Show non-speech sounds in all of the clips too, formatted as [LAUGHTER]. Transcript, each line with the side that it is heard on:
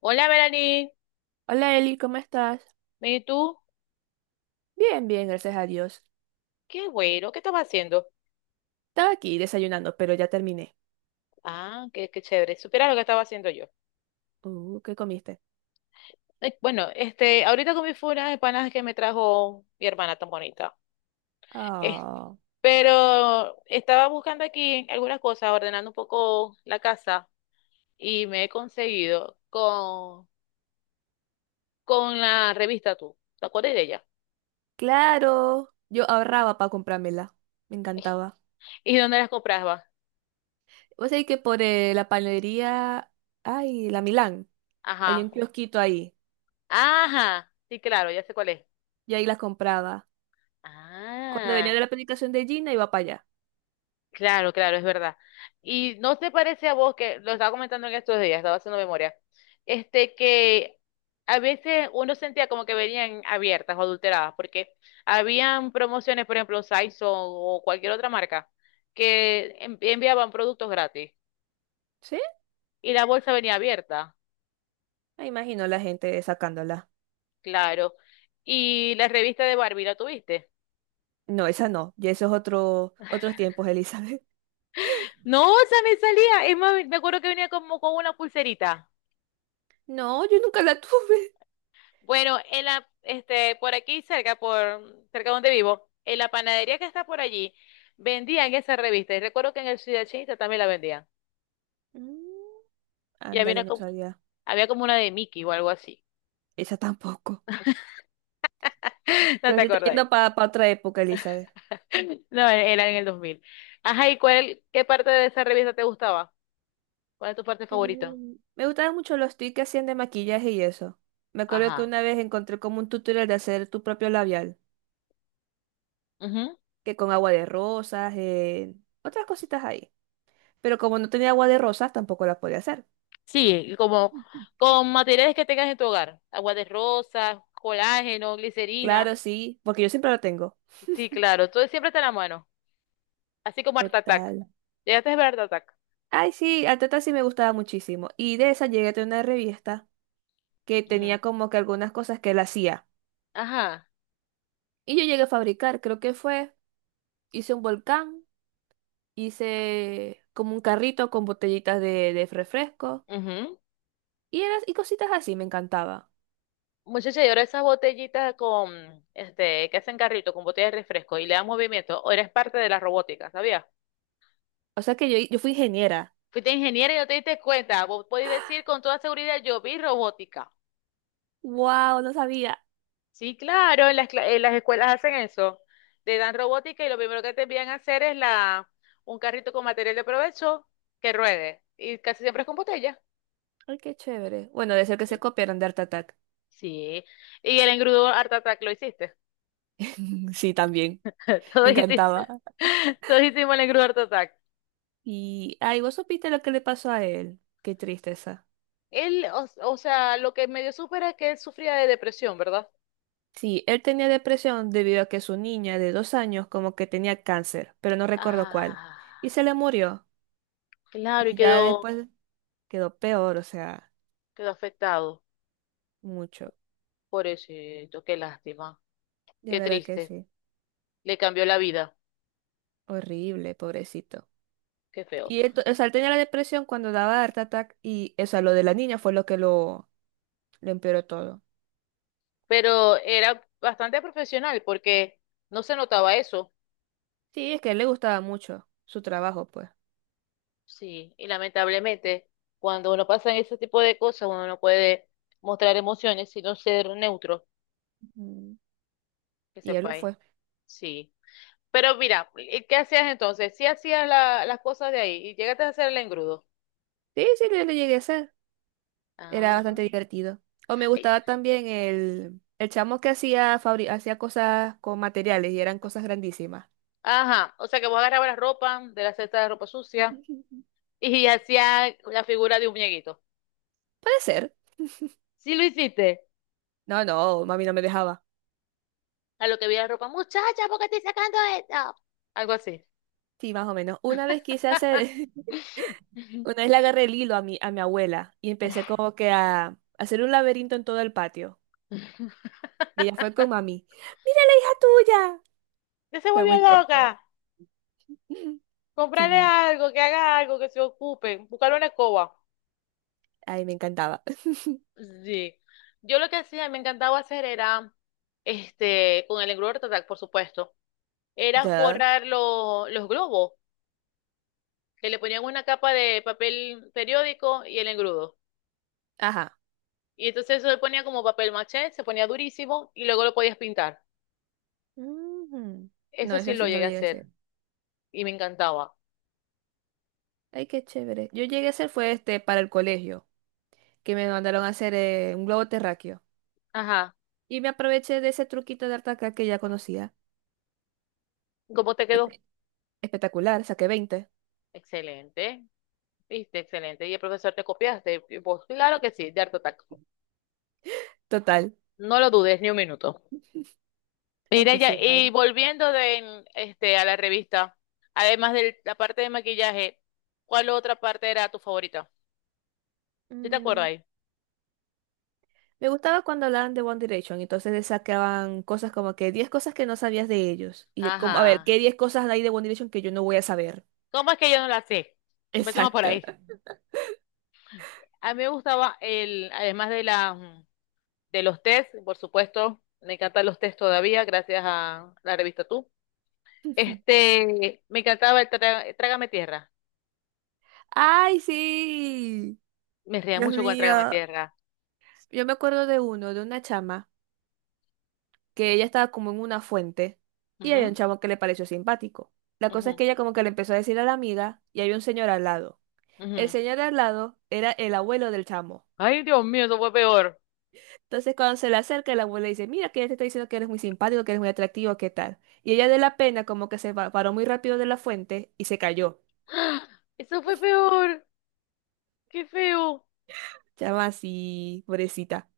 left: Hola, Melanie.
right: Hola Eli, ¿cómo estás?
left: ¿Y tú?
right: Bien, bien, gracias a Dios.
left: Qué güero, ¿qué estabas haciendo?
right: Estaba aquí desayunando, pero ya terminé.
left: Ah, qué chévere. Supieras lo que estaba haciendo yo.
right: ¿Qué comiste?
left: Bueno, este, ahorita comí fue una empanadas que me trajo mi hermana tan bonita. Es-
right: Ah,
left: pero estaba buscando aquí algunas cosas, ordenando un poco la casa y me he conseguido con la revista Tú. ¿Te acuerdas de ella?
right: claro. Yo ahorraba para comprármela. Me
left: [LAUGHS]
right: encantaba.
left: ¿Y dónde las comprabas?
right: Vos sabés que por la panadería, ay, la Milán, hay
left: Ajá.
right: un kiosquito ahí.
left: Ajá. Sí, claro, ya sé cuál es.
right: Y ahí las compraba. Cuando venía
left: Ah.
right: de la predicación de Gina, iba para allá.
left: Claro, claro, es verdad. ¿Y no te parece a vos? Que lo estaba comentando en estos días, estaba haciendo memoria, este, que a veces uno sentía como que venían abiertas o adulteradas, porque habían promociones, por ejemplo, Saison o cualquier otra marca, que enviaban productos gratis
right: ¿Sí?
left: y la bolsa venía abierta.
right: Me imagino la gente sacándola.
left: Claro. Y la revista de Barbie, ¿la tuviste?
right: No, esa no. Y esos otros tiempos, Elizabeth. [LAUGHS]
left: No, o sea, me salía, es más, me acuerdo que venía como con una pulserita.
right: No, yo nunca la tuve.
left: Bueno, este, por aquí cerca, por cerca donde vivo, en la panadería que está por allí, vendían esa revista. Y recuerdo que en el Ciudad Chinita también la vendían.
right: Mm,
left: Y había
right: Ándale,
left: una,
right: no
left: co-
right: sabía.
left: había como una de Mickey o algo así.
right: Esa tampoco.
left: [LAUGHS] ¿No
right: Ya
left: te
right: te estoy
left: acordás?
right: yendo para otra época, Elizabeth.
left: No, era en el 2000. Ajá, ¿y cuál, qué parte de esa revista te gustaba? ¿Cuál es tu parte favorita?
right: Me gustaban mucho los tips que hacían de maquillaje y eso. Me acuerdo que
left: Ajá.
right: una vez encontré como un tutorial de hacer tu propio labial,
left: Ujú.
right: que con agua de rosas, otras cositas ahí. Pero como no tenía agua de rosas, tampoco la podía hacer.
left: Sí, y como
right: Ujú.
left: con materiales que tengas en tu hogar. Agua de rosas, colágeno, glicerina.
right: Claro, sí, porque yo siempre lo tengo.
left: Sí, claro, todo siempre está en la mano. Así como Art Attack.
right: Total.
left: ¿Llegaste a ver Art Attack?
right: Ay, sí, al tata sí me gustaba muchísimo. Y de esa llegué a tener una revista que
left: Ujú.
right: tenía como que algunas cosas que él hacía.
left: Ajá.
right: Y yo llegué a fabricar, creo que fue, hice un volcán. Hice como un carrito con botellitas de refresco
left: Ujú.
right: y cositas así, me encantaba.
left: Muchacha, y ahora esas botellitas con, este, que hacen carrito, con botellas de refresco y le dan movimiento, o eres parte de la robótica, ¿sabías?
right: O sea que yo fui ingeniera.
left: Fuiste ingeniera y no te diste cuenta. Vos podés decir con toda seguridad, yo vi robótica.
right: ¡Wow! No sabía.
left: Sí, claro, en las escuelas hacen eso. Te dan robótica y lo primero que te envían a hacer es un carrito con material de provecho que ruede. Y casi siempre es con botella.
right: ¡Ay, qué chévere! Bueno, de ser que se
left: Sí.
right: copiaron de Art Attack.
left: Sí. Y el engrudo Art Attack lo hiciste.
right: [LAUGHS] Sí, también. Me
left: Todos hicimos,
right: encantaba.
left: [LAUGHS] todos hicimos el Gruber Attack.
right: Y, ay, vos supiste lo que le pasó a él. Qué tristeza.
left: Él, o sea, lo que medio supera es que él sufría de depresión, ¿verdad?
right: Sí, él tenía depresión debido a que su niña de 2 años como que tenía cáncer, pero no recuerdo cuál.
left: Ah.
right: Y se le murió.
left: Claro, y
right: Y ya
left: quedó,
right: después quedó peor, o sea,
left: quedó afectado.
right: mucho.
left: Pobrecito, qué lástima,
right: De
left: qué
right: verdad que
left: triste.
right: sí.
left: Le cambió la vida,
right: Horrible, pobrecito.
left: qué feo.
right: Y él, o sea, él tenía la depresión cuando daba Art Attack y, o sea, lo de la niña fue lo que lo empeoró todo.
left: Pero era bastante profesional porque no se notaba eso.
right: Sí, es que a él le gustaba mucho su trabajo, pues.
left: Sí, y lamentablemente cuando uno pasa en ese tipo de cosas uno no puede mostrar emociones sino ser neutro,
right: Mm.
left: que
right: Y él lo
left: sepáis.
right: fue.
left: Sí. Pero mira, ¿y qué hacías entonces? Sí hacías la- las cosas de ahí y llegaste a hacer el engrudo.
right: Sí, sí, yo lo llegué a hacer. Era bastante
left: Ah,
right: divertido. O me
left: ya.
right: gustaba también el chamo que hacía, hacía cosas con materiales y eran cosas grandísimas.
left: Ajá, o sea que vos agarrabas la ropa de la cesta de ropa
right: [LAUGHS]
left: sucia
right: Puede
left: y [LAUGHS] hacías la figura de un muñequito.
right: ser.
left: Sí lo hiciste.
right: No, no, mami no me dejaba.
left: A lo que vi la ropa, muchacha, ¿por qué estoy sacando esto? Algo así.
right: Sí, más o menos. Una vez quise hacer, [LAUGHS]
left: [LAUGHS]
right: una vez le agarré el hilo a mi abuela y empecé como que a hacer un laberinto en todo el patio. Y ella fue con mami. ¡Mira la hija tuya!
left: Ya se
right: Fue
left: volvió
right: muy cómico.
left: loca.
right: [LAUGHS]
left: Comprarle
right: Sí,
left: algo, que haga algo, que se ocupe. Buscarle una escoba.
right: ay, me encantaba. [LAUGHS]
left: Sí. Yo lo que hacía, me encantaba hacer era, este, con el engrudo total, por supuesto, era
right: Duh.
left: forrar lo- los globos, que le ponían una capa de papel periódico y el engrudo.
right: Ajá.
left: Y entonces eso le ponía como papel maché, se ponía durísimo y luego lo podías pintar.
right: Ujú. No,
left: Eso sí
right: eso
left: lo
right: sí no
left: llegué
right: lo
left: a
right: llegué a hacer.
left: hacer y me encantaba.
right: Ay, qué chévere. Yo llegué a hacer fue este para el colegio, que me mandaron a hacer un globo terráqueo.
left: Ajá.
right: Y me aproveché de ese truquito de artaca que ya conocía.
left: ¿Cómo te quedó?
right: Entonces, espectacular, saqué 20.
left: Excelente. Viste, excelente. Y el profesor te copiaste. Y vos, claro que sí, de Art Attack.
right: Total.
left: No lo dudes ni un minuto.
right: Hay
left: Mira,
right: que
left: ya,
right: sepa.
left: y volviendo este, a la revista, además de la parte de maquillaje, ¿cuál otra parte era tu favorita? ¿Sí te acuerdas ahí?
right: Me gustaba cuando hablaban de One Direction, entonces le sacaban cosas como que 10 cosas que no sabías de ellos. Y yo como, a ver,
left: Ajá.
right: ¿qué 10 cosas hay de One Direction que yo no voy a saber?
left: ¿Cómo es que yo no la sé? Empecemos por
right: Exacto.
left: ahí. A mí me gustaba además de los test, por supuesto, me encantan los test todavía, gracias a la revista Tú.
right: [LAUGHS]
left: Este, me encantaba el Trágame Tierra.
right: ¡Ay, sí!
left: Me reía
right: Dios
left: mucho con el Trágame
right: mío.
left: Tierra.
right: Yo me acuerdo de uno, de una chama, que ella estaba como en una fuente y había un
left: Ujú,
right: chamo que le pareció simpático. La cosa es
left: ujú,
right: que ella como que le empezó a decir a la amiga y había un señor al lado. El
left: ujú.
right: señor al lado era el abuelo del chamo.
left: Ay, Dios mío, eso fue peor.
right: Entonces, cuando se le acerca, la abuela le dice, mira, que ella te está diciendo que eres muy simpático, que eres muy atractivo, ¿qué tal? Y ella de la pena como que paró muy rápido de la fuente y se cayó.
left: [GASPS] ¡Ah! Eso fue peor. Qué feo.
right: Chama así, pobrecita.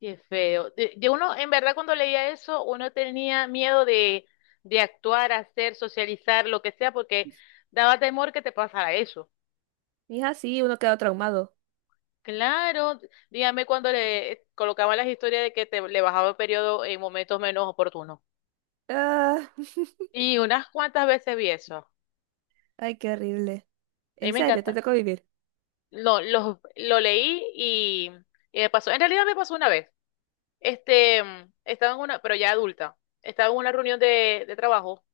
left: Qué feo. De uno, en verdad, cuando leía eso, uno tenía miedo de actuar, hacer, socializar, lo que sea, porque daba temor que te pasara eso.
right: Mija, sí, uno queda traumado.
left: Claro, dígame cuando le colocaban las historias de que te le bajaba el periodo en momentos menos oportunos.
right: Ah, [LAUGHS]
left: Y unas cuantas veces vi eso. A
right: ay, qué horrible.
left: mí
right: ¿En
left: me
right: serio? ¿Te
left: encanta.
right: tocó vivir?
left: Lo leí y me pasó. En realidad me pasó una vez. Este, estaba en una, pero ya adulta, estaba en una reunión de trabajo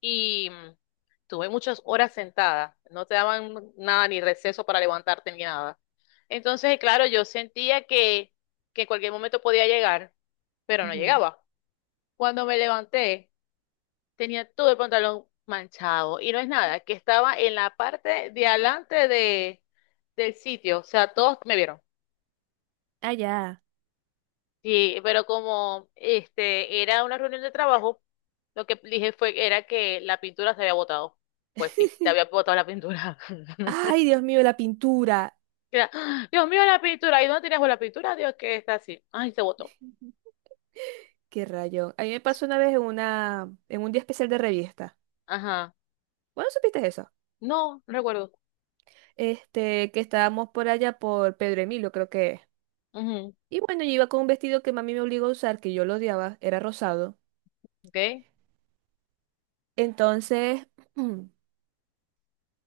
left: y tuve muchas horas sentada, no te daban nada ni receso para levantarte ni nada. Entonces, claro, yo sentía que en cualquier momento podía llegar, pero no
right: Ujú.
left: llegaba. Cuando me levanté, tenía todo el pantalón manchado y no es nada, que estaba en la parte de adelante del sitio, o sea, todos me vieron.
right: Ah, ya.
left: Sí, pero como este era una reunión de trabajo, lo que dije fue que era que la pintura se había botado. Pues sí, se había
right: [LAUGHS]
left: botado la pintura. [LAUGHS]
right: Ay, Dios mío, la pintura.
left: Era, ¡ah! Dios mío, la pintura. ¿Y dónde tenías vos la pintura? Dios, que está así. Ay, se botó.
right: Qué rayo. A mí me pasó una vez en una, en un día especial de revista.
left: Ajá.
right: Bueno, ¿supiste eso?
left: No, no recuerdo.
right: Este, que estábamos por allá por Pedro Emilio, creo que es.
left: Ujú.
right: Y bueno, yo iba con un vestido que mami me obligó a usar, que yo lo odiaba, era rosado.
left: ¿Ok?
right: Entonces, [CLEARS THROAT] mm,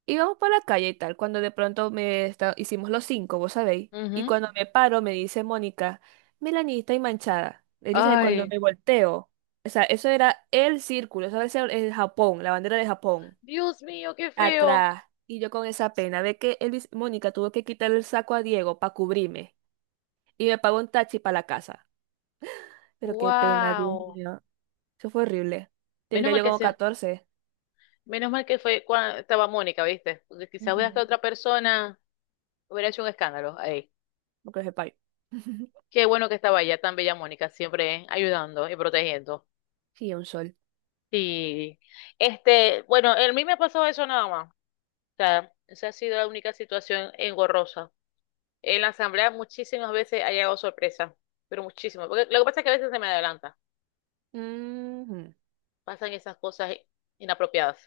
right: íbamos por la calle y tal, cuando de pronto hicimos los cinco, vos sabéis. Y
left: Ujú.
right: cuando me paro, me dice Mónica, Melanie, y manchada. Elisa, y cuando
left: Ay,
right: me volteo, o sea, eso era el círculo, eso era el Japón, la bandera de Japón,
left: Dios mío, qué feo.
right: atrás. Y yo con esa pena de que Mónica tuvo que quitar el saco a Diego para cubrirme. Y me pagó un taxi para la casa. Pero qué pena, Dios
left: Wow.
right: mío. Eso fue horrible.
left: Menos
right: Tendría
left: mal
right: yo
left: que
right: como
left: se,
right: 14.
left: menos mal que fue cuando estaba Mónica, ¿viste? Porque quizás hubiera estado
right: Ujú.
left: otra persona, hubiera hecho un escándalo.
right: Porque es payo. [LAUGHS]
left: Qué bueno que estaba allá tan bella Mónica, siempre, ¿eh?, ayudando y protegiendo.
right: Sí, un sol.
left: Y este, bueno, a mí me ha pasado eso nada más. O sea, esa ha sido la única situación engorrosa. En la asamblea muchísimas veces ha llegado sorpresa, pero muchísimas. Porque lo que pasa es que a veces se me adelanta,
right: Ujú,
left: pasan esas cosas inapropiadas.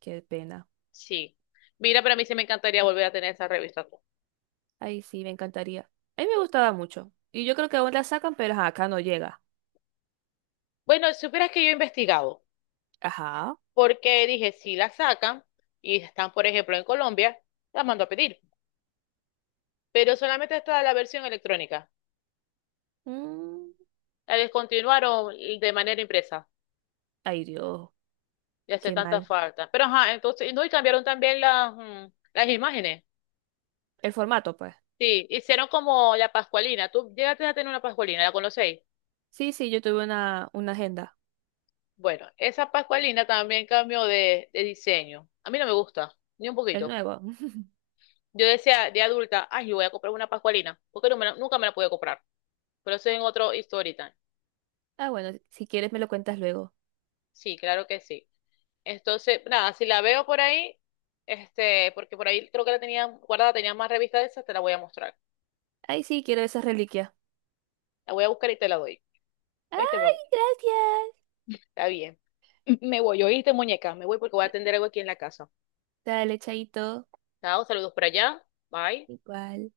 right: qué pena.
left: Sí. Mira, para mí sí me encantaría volver a tener esa revista.
right: Ay, sí, me encantaría. A mí me gustaba mucho. Y yo creo que aún la sacan, pero ajá, acá no llega.
left: Bueno, supieras que yo he investigado,
right: Ajá.
left: porque dije, si la sacan y están, por ejemplo, en Colombia, la mando a pedir. Pero solamente está la versión electrónica.
right: Mm,
left: La descontinuaron de manera impresa.
right: ay, Dios.
left: Y hace
right: Qué
left: tanta
right: mal.
left: falta. Pero ajá, entonces, no, y cambiaron también las imágenes.
right: El formato, pues.
left: Sí, hicieron como la Pascualina. Tú llegaste a tener una Pascualina, ¿la conocéis?
right: Sí, sí, yo tuve una agenda.
left: Bueno, esa Pascualina también cambió de diseño. A mí no me gusta, ni un
right: El
left: poquito.
right: nuevo. [LAUGHS]
left: Yo decía de adulta, ay, yo voy a comprar una Pascualina, porque no nunca me la pude comprar. Pero eso es en otro story time.
right: Ah, bueno, si quieres me lo cuentas luego.
left: Sí, claro que sí. Entonces, nada, si la veo por ahí, este, porque por ahí creo que la tenía guardada, tenía más revistas de esas, te la voy a mostrar.
right: Ay, sí, quiero esas reliquias.
left: La voy a buscar y te la doy. ¿Oíste, mi
right: Ay,
left: amor?
right: gracias.
left: Está bien. [LAUGHS] Me voy, ¿oíste, muñeca? Me voy porque voy a atender algo aquí en la casa.
right: Dale, chaito.
left: Chao, saludos por allá. Bye.
right: Igual.